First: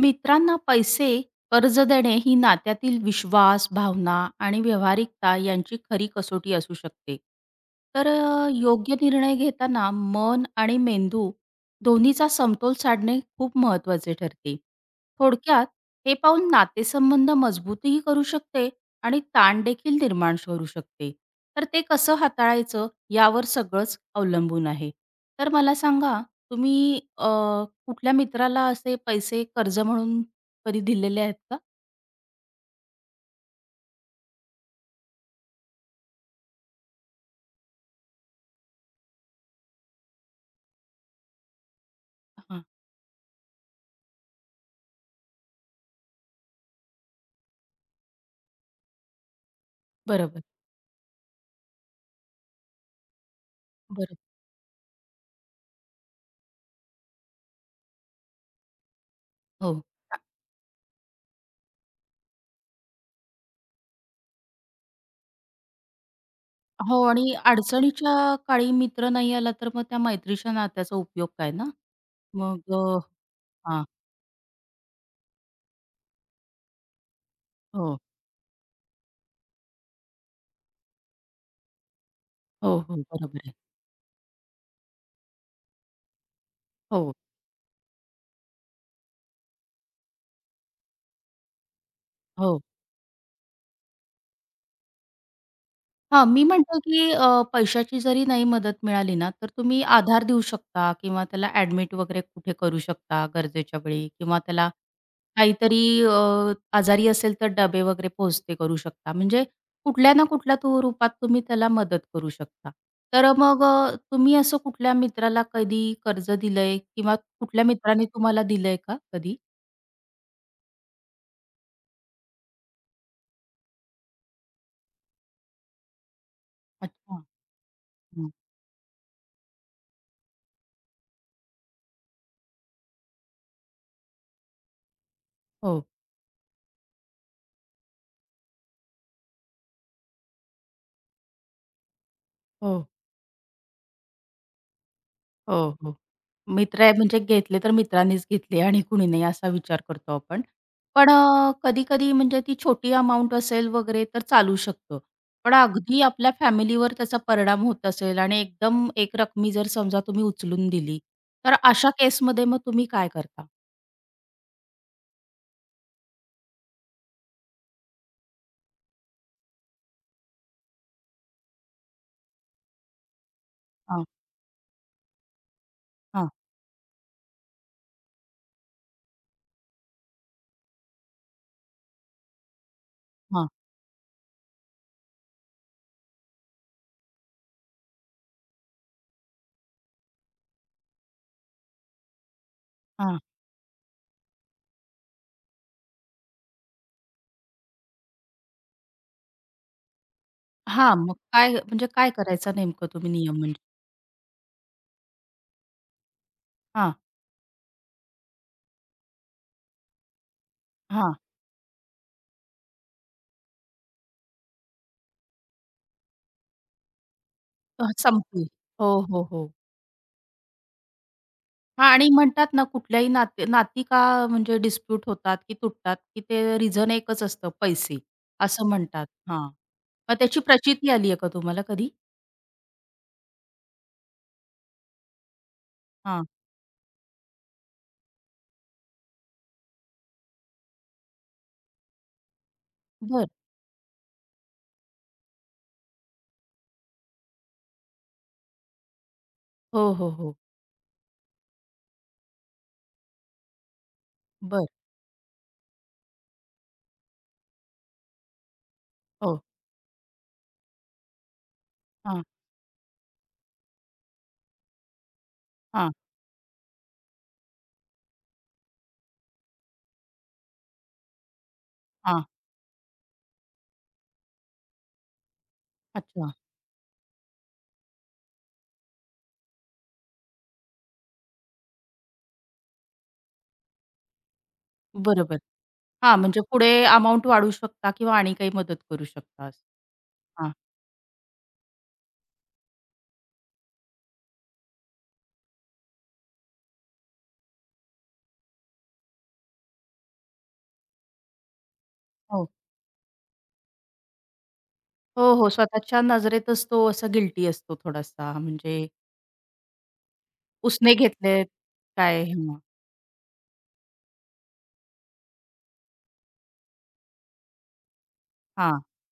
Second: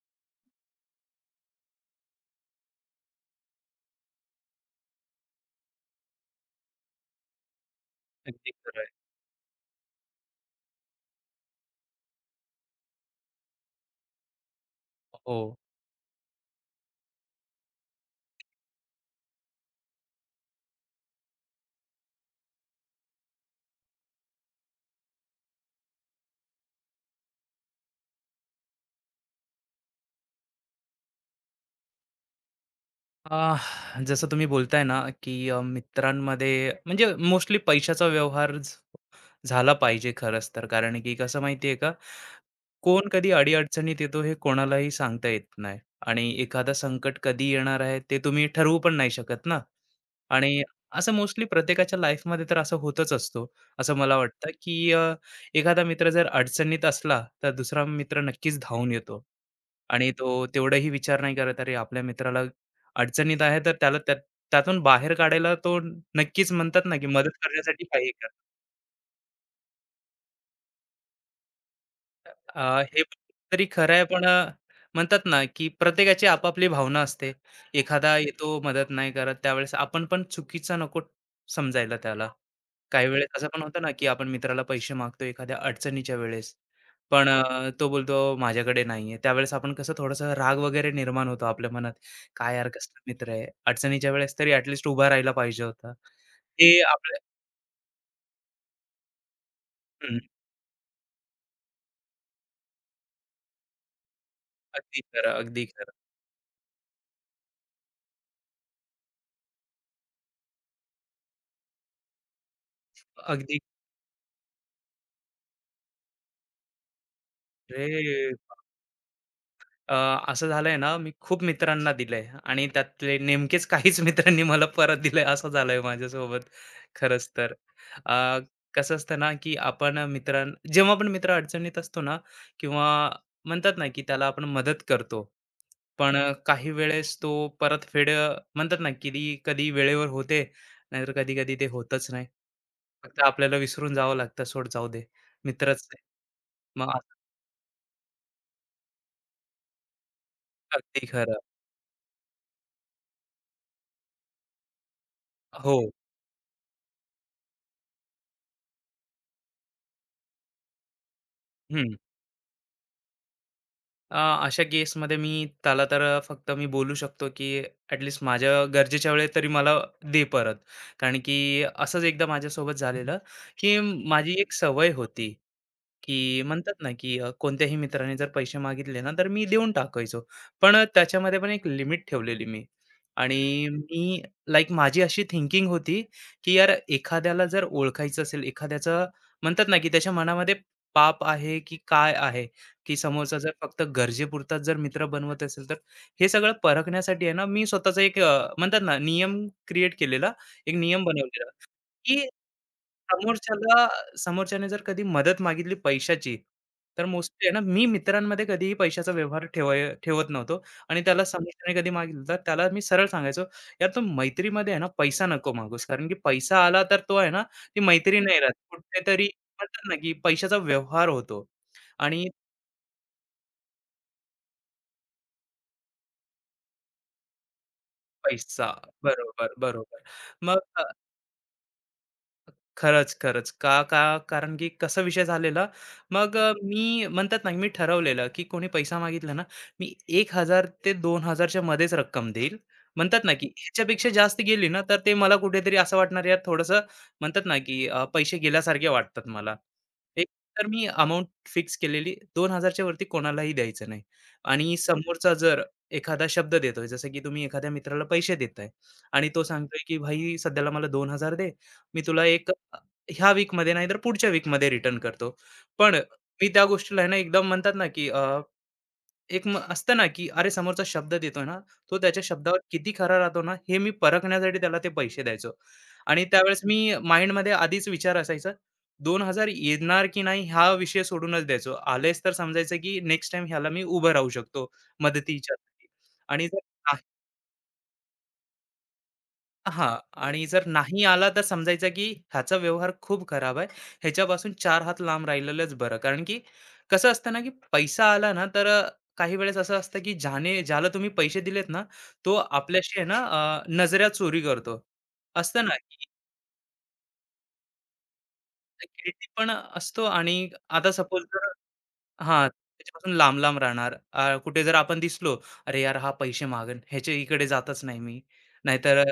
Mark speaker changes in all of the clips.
Speaker 1: मित्रांना पैसे, कर्ज देणे ही नात्यातील विश्वास, भावना आणि व्यावहारिकता यांची खरी कसोटी असू शकते. तर
Speaker 2: अगदी खरं आहे.
Speaker 1: योग्य निर्णय घेताना मन आणि मेंदू दोन्हीचा समतोल साधणे खूप महत्त्वाचे ठरते.
Speaker 2: हो.
Speaker 1: थोडक्यात हे पाऊल नातेसंबंध मजबूतही करू शकते आणि ताणदेखील निर्माण करू शकते. तर ते कसं हाताळायचं यावर सगळंच अवलंबून आहे. तर मला सांगा तुम्ही कुठल्या मित्राला असे पैसे कर्ज म्हणून कधी दिलेले आहेत का?
Speaker 2: जसं तुम्ही बोलताय ना, की मित्रांमध्ये म्हणजे मोस्टली पैशाचा व्यवहार झाला पाहिजे खरंच तर. कारण की कसं माहिती का
Speaker 1: हां,
Speaker 2: कोण कधी अडी-अडचणीत येतो हे कोणालाही सांगता येत नाही आणि एखादा संकट कधी येणार आहे ते तुम्ही ठरवू पण नाही शकत ना
Speaker 1: बरोबर,
Speaker 2: आणि असं मोस्टली प्रत्येकाच्या लाईफमध्ये तर असं होतच असतो. असं मला
Speaker 1: बरोबर.
Speaker 2: वाटतं, की एखादा मित्र जर अडचणीत असला तर दुसरा मित्र नक्कीच धावून येतो
Speaker 1: हो.
Speaker 2: आणि तो तेवढाही विचार नाही करत, "अरे आपल्या मित्राला अडचणीत आहे तर त्याला त्यात त्यातून बाहेर काढायला तो नक्कीच म्हणतात ना,
Speaker 1: हो
Speaker 2: की मदत
Speaker 1: आणि
Speaker 2: करण्यासाठी काही
Speaker 1: अडचणीच्या काळी मित्र नाही आला तर मग त्या मैत्रीच्या नात्याचा उपयोग काय ना? मग
Speaker 2: हे तरी
Speaker 1: हां.
Speaker 2: खरं आहे पण म्हणतात ना, की प्रत्येकाची आपापली भावना असते.
Speaker 1: हो.
Speaker 2: एखादा येतो मदत नाही करत, त्यावेळेस आपण पण चुकीचा नको समजायला त्याला.
Speaker 1: हो, हो.
Speaker 2: काही वेळेस
Speaker 1: बरोबर
Speaker 2: असं
Speaker 1: आहे.
Speaker 2: पण होतं ना, की आपण मित्राला पैसे मागतो एखाद्या अडचणीच्या वेळेस,
Speaker 1: हो,
Speaker 2: पण तो बोलतो माझ्याकडे नाहीये. त्यावेळेस आपण कसं थोडासा राग वगैरे निर्माण होतो आपल्या मनात. काय
Speaker 1: हो.
Speaker 2: यार कसला मित्र आहे. अडचणीच्या वेळेस तरी ॲटलीस्ट उभा राहायला पाहिजे होता.
Speaker 1: हां, मी म्हणतो,
Speaker 2: हे
Speaker 1: की
Speaker 2: आपल्या
Speaker 1: पैशाची जरी नाही मदत मिळाली ना, तर तुम्ही
Speaker 2: हं,
Speaker 1: आधार देऊ शकता किंवा त्याला ॲडमिट वगैरे कुठे करू शकता गरजेच्या वेळी किंवा त्याला
Speaker 2: अगदी खरं, अगदी
Speaker 1: काहीतरी
Speaker 2: खरं.
Speaker 1: आजारी असेल तर डबे वगैरे पोहचते करू शकता. म्हणजे कुठल्या ना कुठल्या तो रूपात तुम्ही त्याला मदत करू शकता. तर
Speaker 2: अगदी
Speaker 1: मग तुम्ही असं कुठल्या मित्राला कधी कर्ज दिलंय किंवा कुठल्या मित्राने
Speaker 2: अरे!
Speaker 1: तुम्हाला दिलंय का कधी?
Speaker 2: अ, असं झालंय ना, मी खूप मित्रांना दिलंय आणि त्यातले नेमकेच काहीच मित्रांनी मला परत दिलंय, असं झालंय माझ्यासोबत
Speaker 1: अच्छा.
Speaker 2: खरंच तर. अ,
Speaker 1: हं.
Speaker 2: कसं असतं ना, की आपण मित्रां जेव्हा पण मित्र अडचणीत असतो ना किंवा म्हणतात ना, की त्याला आपण मदत करतो.
Speaker 1: हो,
Speaker 2: पण काही वेळेस तो परतफेड म्हणतात ना, की ती कधी वेळेवर होते, नाहीतर कधी-कधी ते होतच नाही.
Speaker 1: हो.
Speaker 2: फक्त आपल्याला विसरून जावं लागतं, "सोड जाऊ दे,
Speaker 1: हो,
Speaker 2: मित्रच
Speaker 1: हो.
Speaker 2: आहे."
Speaker 1: मित्र
Speaker 2: मग
Speaker 1: आहे
Speaker 2: असं
Speaker 1: म्हणजे घेतले तर मित्रांनीच घेतले आणि कुणी नाही असा विचार करतो आपण.
Speaker 2: अगदी
Speaker 1: पण
Speaker 2: खरं.
Speaker 1: कधी-कधी म्हणजे ती छोटी अमाउंट असेल वगैरे तर चालू शकतं. पण
Speaker 2: हो.
Speaker 1: अगदी आपल्या फॅमिलीवर त्याचा परिणाम होत असेल आणि एकदम एक एकरकमी जर समजा तुम्ही उचलून दिली, तर अशा
Speaker 2: हं.
Speaker 1: केसमध्ये मग तुम्ही काय करता?
Speaker 2: अ, अशा केसमध्ये मी त्याला तर फक्त मी बोलू शकतो की ॲटलीस्ट माझ्या गरजेच्या वेळेत तरी मला दे परत कारण की असंच एकदा माझ्यासोबत झालेलं की
Speaker 1: हां,
Speaker 2: माझी एक सवय होती की
Speaker 1: हां,
Speaker 2: म्हणतात ना की कोणत्याही मित्राने जर पैसे मागितले ना, तर मी देऊन टाकायचो. पण त्याच्यामध्ये पण एक लिमिट ठेवलेली मी. आणि
Speaker 1: हां,
Speaker 2: मी लाइक माझी अशी थिंकिंग होती, की यार एखाद्याला जर ओळखायचं असेल, एखाद्याचं म्हणतात ना की त्याच्या मनामध्ये पाप आहे की काय आहे, की
Speaker 1: हां.
Speaker 2: समोरचा जर फक्त गरजेपुरताच जर मित्र बनवत असेल, तर हे सगळं परखण्यासाठी आहे ना, मी स्वतःचा एक म्हणतात ना नियम क्रिएट केलेला, एक
Speaker 1: हां,
Speaker 2: नियम
Speaker 1: मग
Speaker 2: बनवलेला.
Speaker 1: काय म्हणजे काय
Speaker 2: की
Speaker 1: करायचा नेमकं तुम्ही नियम म्हणजे?
Speaker 2: समोरच्याला समोरच्याने जर कधी मदत मागितली पैशाची,
Speaker 1: हां,
Speaker 2: तर मोस्टली आहे ना, मी मित्रांमध्ये कधीही पैशाचा व्यवहार ठेवत नव्हतो आणि
Speaker 1: हां.
Speaker 2: त्याला समोरच्याने कधी मागितलं, तर त्याला मी सरळ सांगायचो, "यार तू मैत्रीमध्ये आहे ना, पैसा नको मागूस, कारण की पैसा आला तर तो आहे ना, ती मैत्री नाही
Speaker 1: संपली.
Speaker 2: राहत.
Speaker 1: हो, हो,
Speaker 2: कुठेतरी
Speaker 1: हो.
Speaker 2: म्हणतात ना, की पैशाचा व्यवहार होतो
Speaker 1: हां आणि
Speaker 2: आणि
Speaker 1: म्हणतात ना कुठल्याही नाते नाती का म्हणजे डिस्प्यूट होतात की तुटतात, की ते रिझन एकच असतं पैसे,
Speaker 2: पैसा."
Speaker 1: असं म्हणतात. हां.
Speaker 2: बरोबर, बरोबर.
Speaker 1: मग त्याची
Speaker 2: मग
Speaker 1: प्रचिती आली आहे का तुम्हाला कधी?
Speaker 2: खरंच, खरंच. का का कारण की कसा विषय झालेला,
Speaker 1: हां.
Speaker 2: मग मी म्हणतात ना, मी ठरवलेलं की कोणी पैसा मागितला ना, मी 1,000 ते 2000 च्या मध्येच रक्कम देईल. म्हणतात
Speaker 1: बर,
Speaker 2: ना, की ह्याच्यापेक्षा जास्त गेली ना, तर ते मला कुठेतरी असं वाटणार यार थोडंसं म्हणतात ना, की पैसे गेल्यासारखे वाटतात मला.
Speaker 1: हो, हो,
Speaker 2: एक
Speaker 1: हो.
Speaker 2: तर मी अमाउंट फिक्स केलेली 2000 च्या वरती कोणालाही द्यायचं नाही.
Speaker 1: बरं.
Speaker 2: आणि समोरचा जर एखादा शब्द देतोय, जसं की तुम्ही एखाद्या मित्राला पैसे देताय आणि
Speaker 1: हो.
Speaker 2: तो सांगतोय, की "भाई सध्याला मला 2000 दे, मी
Speaker 1: हां,
Speaker 2: तुला एक ह्या वीकमध्ये नाहीतर पुढच्या वीकमध्ये रिटर्न करतो.
Speaker 1: हां,
Speaker 2: पण मी त्या गोष्टीला आहे ना एकदम म्हणतात ना, की एक असतं ना, की अरे समोरचा शब्द देतोय ना, तो त्याच्या
Speaker 1: हां.
Speaker 2: शब्दावर किती खरा राहतो ना, हे मी परखण्यासाठी त्याला ते पैसे द्यायचो. आणि
Speaker 1: अच्छा.
Speaker 2: त्यावेळेस मी माइंडमध्ये आधीच विचार असायचा 2,000 येणार की नाही हा विषय सोडूनच द्यायचो. आलेच तर समजायचं, की नेक्स्ट टाईम ह्याला मी उभं राहू शकतो
Speaker 1: बरोबर.
Speaker 2: मदतीच्या.
Speaker 1: हां, म्हणजे
Speaker 2: आणि जर
Speaker 1: पुढे अमाउंट वाढवू शकता किंवा आणि काही मदत करू शकता.
Speaker 2: हां. आणि
Speaker 1: हां.
Speaker 2: जर नाही आला तर समजायचं की ह्याचा व्यवहार खूप खराब आहे. ह्याच्यापासून चार हात लांब राहिलेलंच बरं. कारण की कसं असतं ना, की पैसा आला ना, तर काही वेळेस असं असतं की ज्याने ज्याला तुम्ही पैसे दिलेत ना, तो
Speaker 1: हो.
Speaker 2: आपल्याशी आहे ना नजऱ्या चोरी करतो.
Speaker 1: हो, हो.
Speaker 2: असतं ना,
Speaker 1: स्वतःच्या
Speaker 2: की
Speaker 1: नजरेतच तो असा गिल्टी असतो थोडासा म्हणजे
Speaker 2: गिल्टी पण असतो आणि आता
Speaker 1: उसने
Speaker 2: सपोज
Speaker 1: घेतलेत काय?
Speaker 2: हां,
Speaker 1: हां.
Speaker 2: त्याच्यापासून लांब-लांब राहणार. कुठे जर आपण दिसलो, "अरे यार, हा पैसे मागन ह्याच्या इकडे जातच नाही मी."
Speaker 1: हां.
Speaker 2: नाहीतर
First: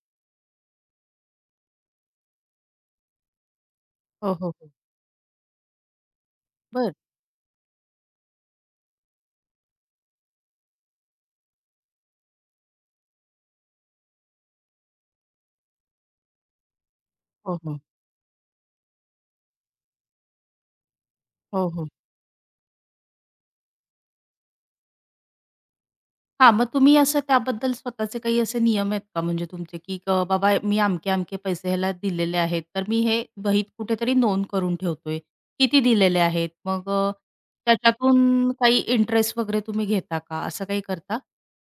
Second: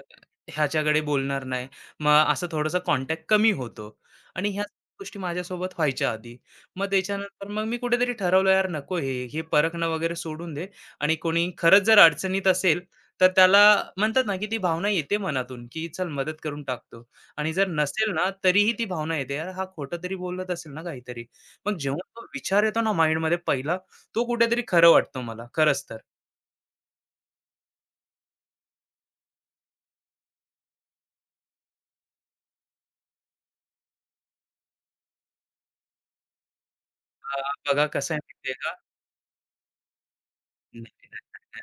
Speaker 2: ह्याच्याकडे बोलणार नाही. मग असं थोडंसं कॉन्टॅक्ट कमी होतो
Speaker 1: हो,
Speaker 2: आणि
Speaker 1: हो,
Speaker 2: ह्या
Speaker 1: हो.
Speaker 2: गोष्टी माझ्यासोबत व्हायच्या आधी. मग
Speaker 1: बरं.
Speaker 2: त्याच्यानंतर मग मी कुठेतरी ठरवलं, "यार नको हे परखणं वगैरे सोडून दे." आणि कोणी खरंच जर अडचणीत असेल, तर त्याला म्हणतात ना, की ती भावना येते मनातून, की चल मदत करून टाकतो आणि
Speaker 1: हो,
Speaker 2: जर
Speaker 1: हो.
Speaker 2: नसेल ना, तरीही ती भावना येते, "यार, हा खोटं तरी बोलत असेल ना काहीतरी."
Speaker 1: हो,
Speaker 2: मग
Speaker 1: हो.
Speaker 2: जेव्हा तो विचार येतो ना माइंडमध्ये पहिला, तो कुठेतरी खरं वाटतो मला खरंच तर.
Speaker 1: हां, मग तुम्ही असं त्याबद्दल स्वतःचे काही असे नियम आहेत का म्हणजे तुमचे, की बाबा मी अमके-अमके पैसे ह्याला दिलेले आहेत, तर मी हे वहीत कुठेतरी नोंद करून ठेवतोय. किती दिलेले आहेत? मग
Speaker 2: अ, बघा कसं आहे
Speaker 1: त्याच्यातून
Speaker 2: माहिती का
Speaker 1: काही इंटरेस्ट वगैरे तुम्ही घेता का? असं काही
Speaker 2: नाही, नाही.
Speaker 1: करता?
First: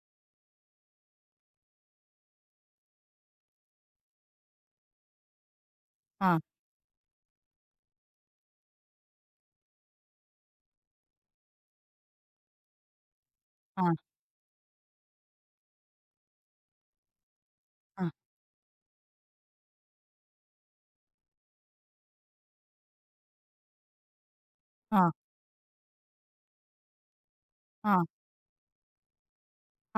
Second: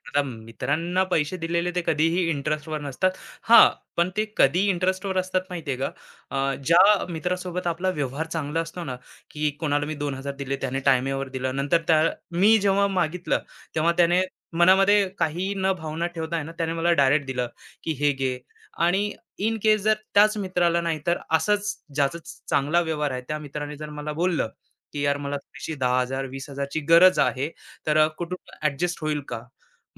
Speaker 2: आता मित्रांना पैसे दिलेले ते कधीही इंटरेस्टवर नसतात. हां, पण ते कधी इंटरेस्टवर असतात माहितीये का?
Speaker 1: हां,
Speaker 2: ज्या मित्रासोबत आपला व्यवहार चांगला असतो ना, की कोणाला मी 2,000 दिले, त्याने टायमेवर दिलं. नंतर त्या मी जेव्हा मागितलं, तेव्हा
Speaker 1: हां,
Speaker 2: त्याने मनामध्ये काही न भावना ठेवता आहे ना, त्याने मला डायरेक्ट दिलं, की "हे
Speaker 1: हां,
Speaker 2: घे." आणि इन केस जर त्याच मित्राला नाही तर असंच ज्याचा चांगला व्यवहार आहे, त्या मित्राने जर मला बोललं, की
Speaker 1: हां,
Speaker 2: "यार मला थोडीशी 10,000, 20,000ची गरज आहे." तर
Speaker 1: हां,
Speaker 2: कुटुंब ॲडजस्ट होईल का?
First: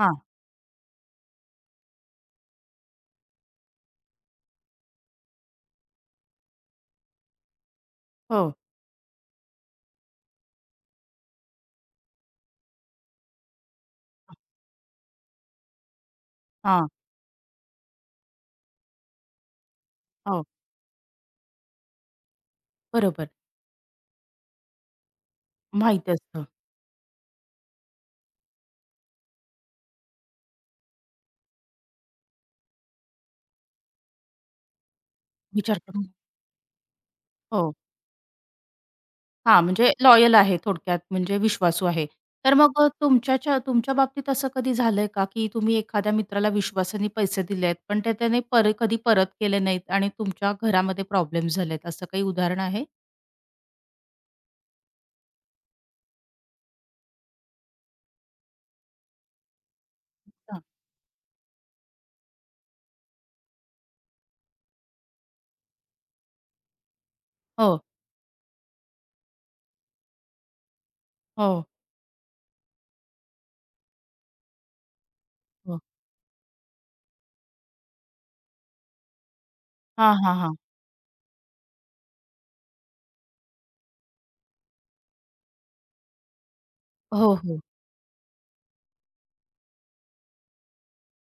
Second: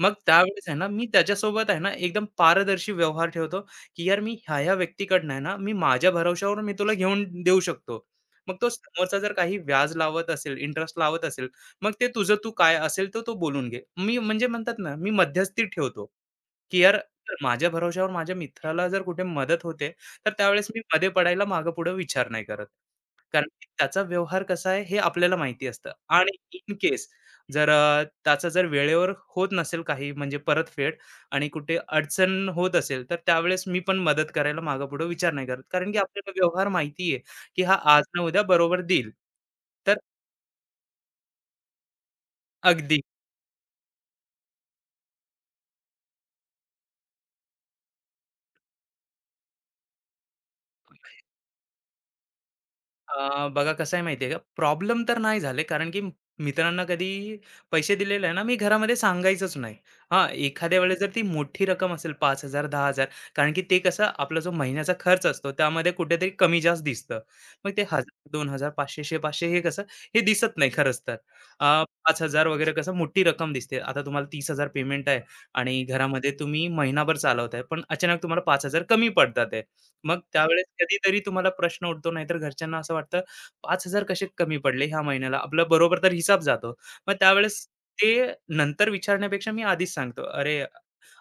Speaker 2: मग त्यावेळेस आहे ना, मी त्याच्यासोबत आहे ना, एकदम पारदर्शी व्यवहार ठेवतो, की यार मी ह्या-ह्या व्यक्तीकडनं आहे ना, मी माझ्या भरवशावर मी तुला घेऊन देऊ शकतो.
Speaker 1: हो,
Speaker 2: मग तो समोरचा जर काही व्याज लावत असेल, इंटरेस्ट लावत असेल, मग ते तुझं तू काय असेल तर तो बोलून घे. मी म्हणजे म्हणतात ना, मी मध्यस्थी ठेवतो, की
Speaker 1: हां,
Speaker 2: यार माझ्या भरवशावर माझ्या मित्राला जर कुठे मदत होते, तर
Speaker 1: हो.
Speaker 2: त्यावेळेस मी मध्ये पडायला मागे-पुढे विचार नाही करत.
Speaker 1: बरोबर.
Speaker 2: कारण की त्याचा व्यवहार कसा आहे हे आपल्याला माहिती असतं
Speaker 1: माहिती
Speaker 2: आणि
Speaker 1: असतं.
Speaker 2: इन केस जर त्याचा जर वेळेवर होत नसेल काही म्हणजे परतफेड आणि कुठे अडचण होत असेल, तर त्यावेळेस मी पण मदत करायला मागेपुढे विचार नाही करत.
Speaker 1: विचार
Speaker 2: कारण की
Speaker 1: करून.
Speaker 2: आपल्याला व्यवहार माहिती आहे, की
Speaker 1: हो.
Speaker 2: हा आज ना उद्या बरोबर देईल.
Speaker 1: हां, म्हणजे
Speaker 2: तर
Speaker 1: लॉयल आहे थोडक्यात म्हणजे विश्वासू आहे. तर मग
Speaker 2: अगदी
Speaker 1: तुमच्याच्या तुमच्या बाबतीत असं कधी झालंय का, की तुम्ही एखाद्या मित्राला विश्वासाने पैसे दिले आहेत, पण ते त्याने पर कधी परत केले नाहीत आणि तुमच्या घरामध्ये प्रॉब्लेम्स झालेत, असं काही उदाहरण आहे?
Speaker 2: बघा कसं आहे माहिती आहे का, प्रॉब्लेम तर नाही झाले, कारण की मित्रांना कधी पैसे दिलेले आहे ना, मी घरामध्ये सांगायचंच नाही. हां,
Speaker 1: हां.
Speaker 2: एखाद्या वेळेस जर ती मोठी रक्कम असेल 5,000, 10,000 कारण की ते कसं आपला जो महिन्याचा खर्च असतो, त्यामध्ये कुठेतरी कमी-जास्त दिसतं. मग
Speaker 1: हो,
Speaker 2: ते 1,000, 2,000, 500, 500 हे कसं, हे दिसत नाही खरंच तर.
Speaker 1: हो,
Speaker 2: अ, 5,000 वगैरे कसं मोठी रक्कम दिसते. आता तुम्हाला 30,000 पेमेंट आहे
Speaker 1: हो.
Speaker 2: आणि घरामध्ये तुम्ही महिनाभर चालवताय, पण अचानक तुम्हाला 5,000 कमी पडतात
Speaker 1: हां,
Speaker 2: मग
Speaker 1: हां, हां.
Speaker 2: त्यावेळेस कधीतरी तुम्हाला प्रश्न उठतो, नाहीतर घरच्यांना असं वाटतं, 5,000 कसे कमी पडले ह्या महिन्याला? आपला बरोबर तर हिसाब जातो. मग
Speaker 1: हो, हो.
Speaker 2: त्यावेळेस ते नंतर विचारण्यापेक्षा मी आधीच सांगतो, "अरे,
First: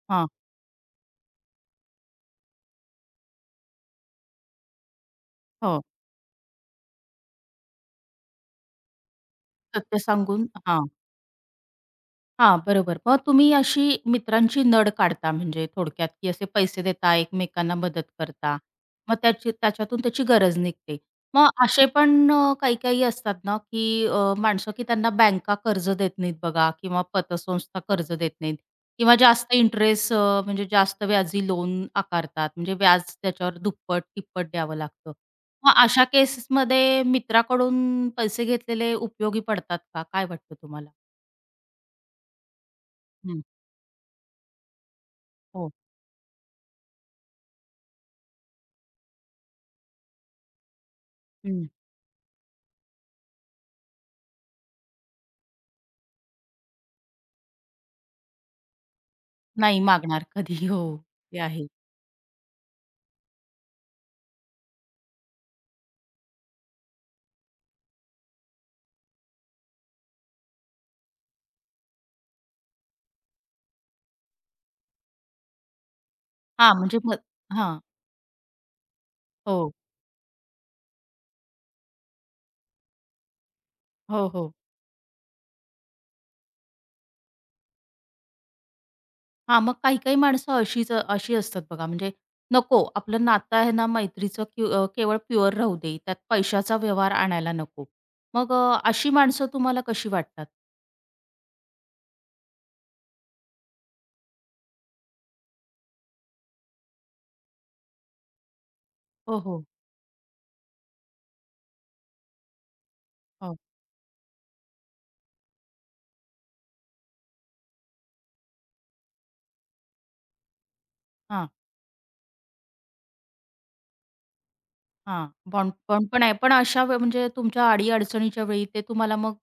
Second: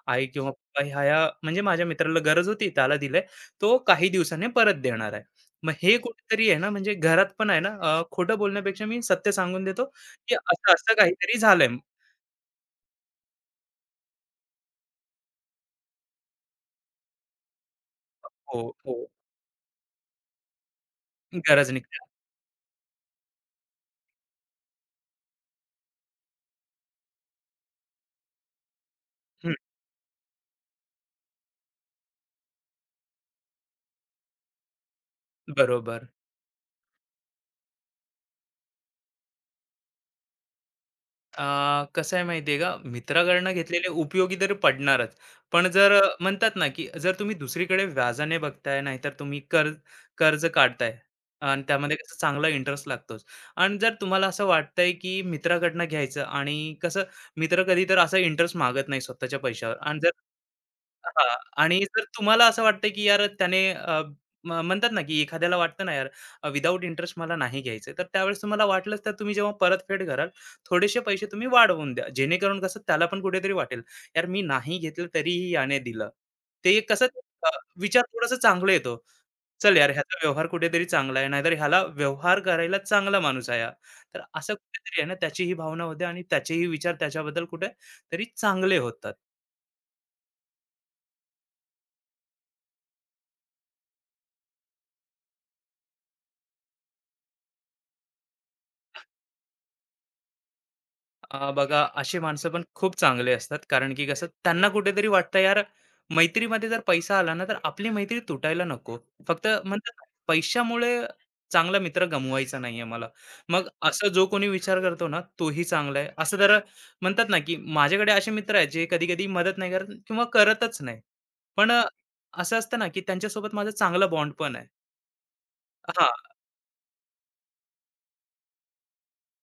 Speaker 2: आई
Speaker 1: हां,
Speaker 2: किंवा पप्पा ह्या-ह्या म्हणजे माझ्या मित्राला गरज होती, त्याला दिलंय. तो काही दिवसांनी परत देणार आहे." मग
Speaker 1: हो.
Speaker 2: हे कुठेतरी आहे ना, म्हणजे घरात पण आहे ना, खोटं बोलण्यापेक्षा मी सत्य सांगून देतो,
Speaker 1: सत्य
Speaker 2: की
Speaker 1: सांगून हां.
Speaker 2: असं-असं काहीतरी झालंय.
Speaker 1: हां, बरोबर. मग तुम्ही अशी मित्रांची नड काढता म्हणजे थोडक्यात, की असे पैसे देता, एकमेकांना मदत करता.
Speaker 2: हो, हो.
Speaker 1: मग त्याची त्याच्यातून त्याची गरज निघते. मग
Speaker 2: गरज
Speaker 1: असे
Speaker 2: निघते.
Speaker 1: पण काही-काही असतात ना, की माणसं की त्यांना बँका कर्ज देत नाहीत बघा किंवा पतसंस्था कर्ज देत नाहीत किंवा
Speaker 2: हं,
Speaker 1: जास्त इंटरेस्ट म्हणजे जास्त व्याजी लोन आकारतात. म्हणजे व्याज त्याच्यावर दुप्पट, तिप्पट द्यावं लागतं. मग अशा
Speaker 2: बरोबर.
Speaker 1: केसेसमध्ये मित्राकडून पैसे घेतलेले उपयोगी पडतात का? काय वाटतं तुम्हाला?
Speaker 2: कसं आहे माहिती आहे का,
Speaker 1: हं.
Speaker 2: मित्राकडनं घेतलेले उपयोगी तर पडणारच. पण
Speaker 1: हो.
Speaker 2: जर म्हणतात ना, की जर तुम्ही दुसरीकडे व्याजाने बघताय, नाहीतर तुम्ही कर्ज कर्ज काढताय आणि त्यामध्ये कसं चांगला इंटरेस्ट लागतोच. आणि जर तुम्हाला असं वाटतंय, की मित्राकडनं घ्यायचं आणि कसं मित्र कधी तर असा इंटरेस्ट मागत नाही स्वतःच्या पैशावर
Speaker 1: नाही
Speaker 2: आणि जर
Speaker 1: मागणार कधी. हो,
Speaker 2: हां.
Speaker 1: ते आहे.
Speaker 2: आणि जर तुम्हाला असं वाटतं, की यार त्याने म्हणतात ना, की एखाद्याला वाटतं ना, यार विथआऊट इंटरेस्ट मला नाही घ्यायचं. तर त्यावेळेस तुम्हाला वाटलंच, तर तुम्ही जेव्हा परतफेड कराल थोडेसे पैसे तुम्ही वाढवून द्या जेणेकरून कसं त्याला पण कुठेतरी वाटेल यार मी नाही घेतलं तरीही याने दिलं
Speaker 1: हां,
Speaker 2: ते एक
Speaker 1: म्हणजे
Speaker 2: कसं
Speaker 1: मग
Speaker 2: अ,
Speaker 1: हां.
Speaker 2: विचार थोडासा चांगला येतो
Speaker 1: हो,
Speaker 2: चल यार ह्याचा व्यवहार कुठेतरी चांगला आहे नाहीतर ह्याला व्यवहार करायला चांगला माणूस आहे हा. तर
Speaker 1: हो, हो.
Speaker 2: असं कुठेतरी आहे ना त्याचीही भावना होते आणि त्याचेही विचार त्याच्याबद्दल कुठे तरी चांगले होतात
Speaker 1: हां, मग काही-काही माणसं अशीच अशी असतात बघा, म्हणजे नको आपलं नातं आहे ना मैत्रीचं क्यू केवळ प्युअर राहू दे, त्यात पैशाचा व्यवहार आणायला नको. मग अशी माणसं तुम्हाला कशी वाटतात?
Speaker 2: बघा अशी माणसं पण खूप चांगले असतात कारण की कसं त्यांना कुठेतरी वाटतं यार मैत्रीमध्ये जर पैसा आला ना तर आपली मैत्री तुटायला नको
Speaker 1: हो,
Speaker 2: फक्त
Speaker 1: हो,
Speaker 2: म्हणतात ना, पैशामुळे चांगला मित्र गमवायचा नाहीये मला
Speaker 1: हो.
Speaker 2: मग असं जो कोणी विचार करतो ना तोही चांगला आहे असं जर म्हणतात ना की माझ्याकडे असे मित्र आहेत जे कधी कधी मदत नाही करत किंवा करतच नाही
Speaker 1: हां,
Speaker 2: पण असं असतं ना की त्यांच्यासोबत माझा चांगला बॉन्ड पण आहे
Speaker 1: हां. बॉन्ड
Speaker 2: हा
Speaker 1: बॉन्ड पण आहे. पण अशा वे म्हणजे तुमच्या अडी-अडचणीच्या वेळी ते तुम्हाला मग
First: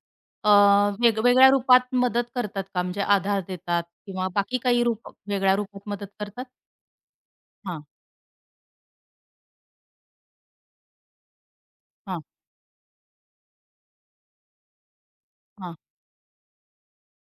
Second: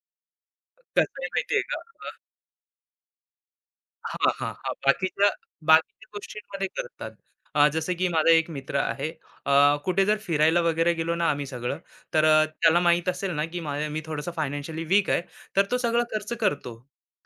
Speaker 1: अ,
Speaker 2: कसं आहे
Speaker 1: वेगवेगळ्या
Speaker 2: माहितीये का
Speaker 1: रूपात मदत करतात का? म्हणजे आधार देतात किंवा
Speaker 2: हां, हां,
Speaker 1: बाकी
Speaker 2: हां.
Speaker 1: काही रूप
Speaker 2: बाकीच्या
Speaker 1: वेगळ्या रूपात मदत
Speaker 2: बाकीच्या
Speaker 1: करतात?
Speaker 2: गोष्टींमध्ये करतात. जसं की माझा एक मित्र आहे. अ, कुठे जर फिरायला वगैरे गेलो ना आम्ही सगळं,
Speaker 1: हां.
Speaker 2: तर त्याला माहीत असेल ना, की माझ्या मी थोडंसं फायनान्शियली वीक आहे, तर
Speaker 1: हां,
Speaker 2: तो सगळा खर्च करतो.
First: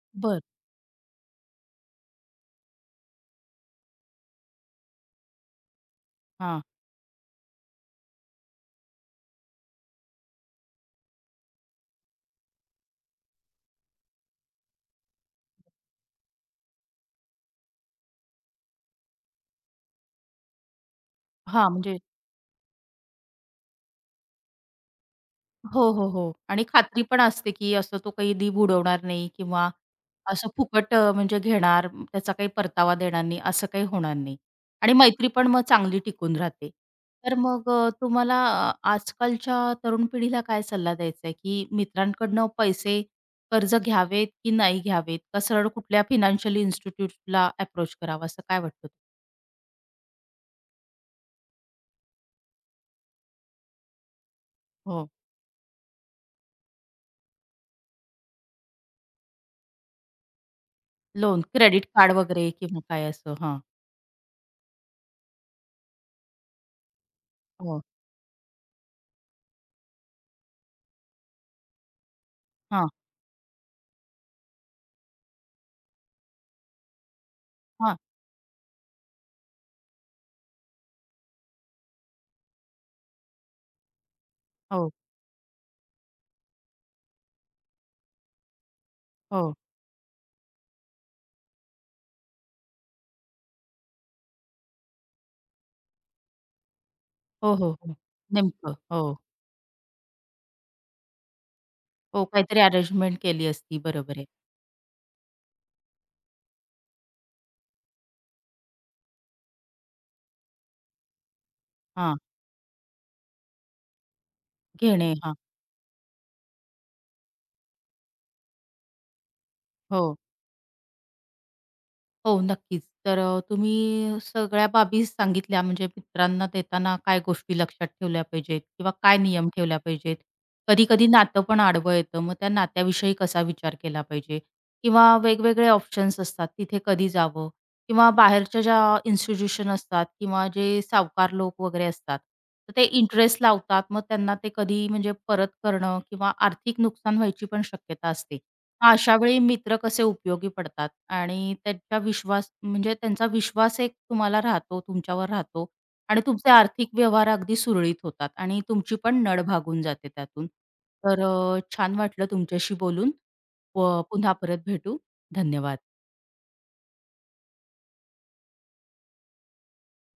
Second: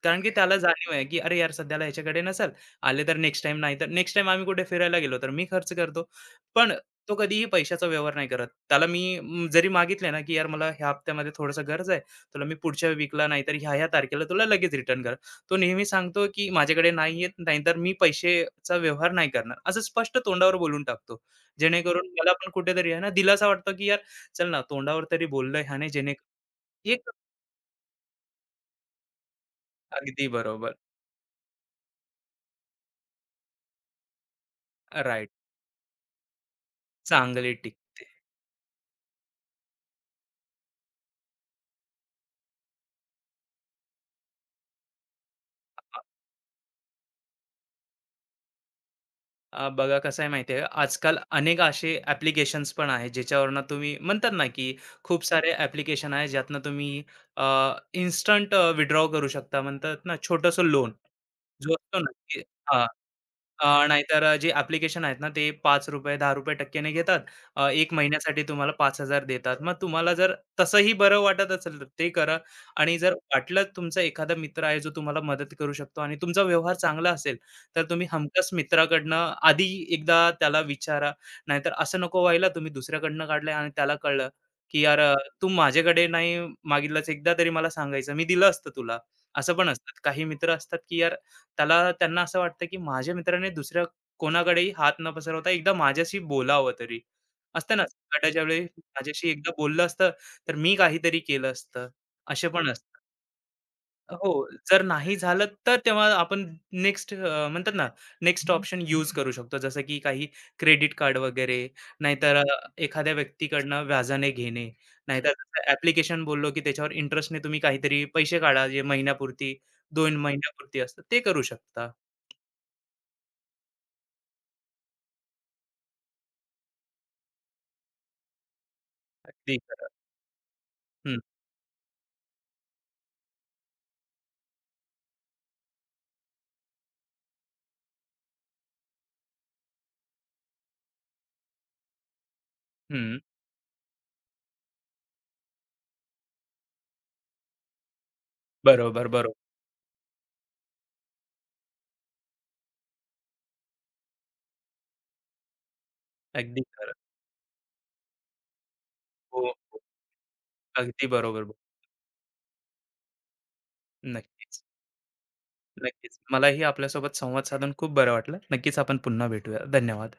Speaker 2: कारण की
Speaker 1: बर,
Speaker 2: त्याला जाणीव आहे, की "अरे यार, सध्याला ह्याच्याकडे नसेल, आले तर नेक्स्ट टाईम, नाहीतर नेक्स्ट टाईम आम्ही कुठे फिरायला गेलो तर मी खर्च करतो."
Speaker 1: हां,
Speaker 2: पण तो कधीही पैशाचा व्यवहार नाही करत. त्याला मी जरी मागितले ना, की "यार, मला ह्या हप्त्यामध्ये थोडंसं गरज आहे, तुला मी पुढच्या वीकला नाहीतर ह्या-ह्या तारखेला तुला लगेच रिटर्न कर." तो नेहमी सांगतो की माझ्याकडे नाहीयेत, नाहीतर मी पैशाचा व्यवहार नाही करणार. असं स्पष्ट तोंडावर बोलून टाकतो.
Speaker 1: हां, म्हणजे
Speaker 2: जेणेकरून मला पण कुठेतरी आहे ना, दिलासा वाटतो की यार चल ना, तोंडावर तरी बोललोय ह्याने
Speaker 1: हो, हो,
Speaker 2: जेणे
Speaker 1: हो. आणि खात्री
Speaker 2: एक
Speaker 1: पण असते, की असं तो काही दीप उडवणार नाही किंवा
Speaker 2: अगदी
Speaker 1: असं
Speaker 2: बरोबर.
Speaker 1: फुकट म्हणजे घेणार, म, त्याचा काही परतावा देणार नाही, असं काही होणार नाही. आणि मैत्री
Speaker 2: राइट.
Speaker 1: पण मग चांगली टिकून राहते. तर
Speaker 2: चांगली
Speaker 1: मग
Speaker 2: टिकते.
Speaker 1: तुम्हाला आजकालच्या तरुण पिढीला काय सल्ला द्यायचा आहे, की मित्रांकडनं पैसे कर्ज घ्यावेत की नाही घ्यावेत? का सरळ कुठल्या फायनान्शियल इन्स्टिट्यूटला अप्रोच करावा, असं काय वाटतं?
Speaker 2: बघा कसं आहे माहिती आहे आजकाल अनेक असे ॲप्लिकेशन्स पण आहेत, ज्याच्यावरनं तुम्ही म्हणतात ना, की
Speaker 1: हो,
Speaker 2: खूप सारे ॲप्लिकेशन आहेत, ज्यातनं तुम्ही इन्स्टंट करू शकता. म्हणतात ना, छोटंसं लोन
Speaker 1: लोन,
Speaker 2: जो
Speaker 1: क्रेडिट
Speaker 2: असतो ना,
Speaker 1: कार्ड
Speaker 2: की
Speaker 1: वगैरे किंवा काय असं? हां,
Speaker 2: नाहीतर जे ॲप्लिकेशन आहेत ना, ते ₹5, ₹10 टक्क्याने घेतात.
Speaker 1: हो,
Speaker 2: 1 महिन्यासाठी तुम्हाला 5,000 देतात. मग तुम्हाला जर तसंही बरं वाटत असेल, तर ते करा
Speaker 1: हां.
Speaker 2: आणि जर वाटलं तुमचा एखादा मित्र आहे, जो तुम्हाला मदत करू शकतो आणि तुमचा व्यवहार चांगला असेल, तर
Speaker 1: हां.
Speaker 2: तुम्ही हमखास मित्राकडनं आधी एकदा त्याला विचारा. नाहीतर असं नको व्हायला, तुम्ही दुसऱ्याकडनं काढलंय आणि त्याला कळलं, की
Speaker 1: हो,
Speaker 2: "यार तू माझ्याकडे नाही मागितलंस, एकदा तरी मला सांगायचं, मी दिलं असतं तुला." असं
Speaker 1: हो.
Speaker 2: पण असतात. काही मित्र असतात, की यार त्यांना असं वाटतं, की माझ्या मित्राने दुसऱ्या कोणाकडेही हात न पसरवता एकदा माझ्याशी बोलावं तरी.
Speaker 1: हो, हो,
Speaker 2: असतं ना,
Speaker 1: हो.
Speaker 2: गटाच्या वेळी
Speaker 1: नेमकं. हो.
Speaker 2: माझ्याशी एकदा बोललं असतं, तर मी काहीतरी केलं असतं.
Speaker 1: हो,
Speaker 2: असे
Speaker 1: काहीतरी
Speaker 2: पण असतात
Speaker 1: अरेंजमेंट केली असती. बरोबर आहे.
Speaker 2: हो, जर नाही झालं, तर तेव्हा आपण नेक्स्ट म्हणतात ना, नेक्स्ट ऑप्शन यूज करू शकतो. जसं की काही क्रेडिट कार्ड वगैरे,
Speaker 1: हां.
Speaker 2: नाहीतर एखाद्या व्यक्तीकडनं व्याजाने घेणे,
Speaker 1: घेणे.
Speaker 2: नाहीतर
Speaker 1: हां.
Speaker 2: जसं बोललो, की त्याच्यावर इंटरेस्टने तुम्ही काहीतरी पैसे काढा, जे महिन्यापुरती, 2
Speaker 1: हो.
Speaker 2: महिन्यापुरती असतं, ते करू शकता.
Speaker 1: हो, नक्कीच. तर तुम्ही सगळ्या बाबी सांगितल्या म्हणजे मित्रांना देताना काय गोष्टी लक्षात ठेवल्या पाहिजेत किंवा काय नियम
Speaker 2: अगदी
Speaker 1: ठेवल्या
Speaker 2: खरं.
Speaker 1: पाहिजेत. कधी-कधी
Speaker 2: हं,
Speaker 1: नातं पण आडवं येतं, मग त्या नात्याविषयी कसा विचार केला पाहिजे किंवा वेगवेगळे ऑप्शन्स असतात, तिथे कधी जावं किंवा बाहेरच्या ज्या इन्स्टिट्यूशन असतात किंवा जे सावकार लोक वगैरे असतात, तर ते
Speaker 2: हं.
Speaker 1: इंटरेस्ट लावतात. मग त्यांना ते कधी म्हणजे परत करणं किंवा आर्थिक नुकसान व्हायची पण शक्यता असते.
Speaker 2: बरोबर,
Speaker 1: अशा
Speaker 2: बरोबर.
Speaker 1: वेळी मित्र कसे उपयोगी पडतात आणि त्यांचा विश्वास म्हणजे त्यांचा विश्वास एक तुम्हाला राहतो, तुमच्यावर राहतो आणि तुमचे
Speaker 2: अगदी
Speaker 1: आर्थिक
Speaker 2: खरं.
Speaker 1: व्यवहार अगदी सुरळीत होतात आणि तुमची पण नड
Speaker 2: हो, हो.
Speaker 1: भागून जाते त्यातून.
Speaker 2: अगदी
Speaker 1: तर
Speaker 2: बरोबर. बोल
Speaker 1: छान वाटलं तुमच्याशी बोलून. व पुन्हा परत
Speaker 2: नक्कीच,
Speaker 1: भेटू. धन्यवाद.
Speaker 2: नक्कीच. मलाही आपल्यासोबत संवाद साधून खूप बरं वाटलं. नक्कीच आपण पुन्हा भेटूया. धन्यवाद.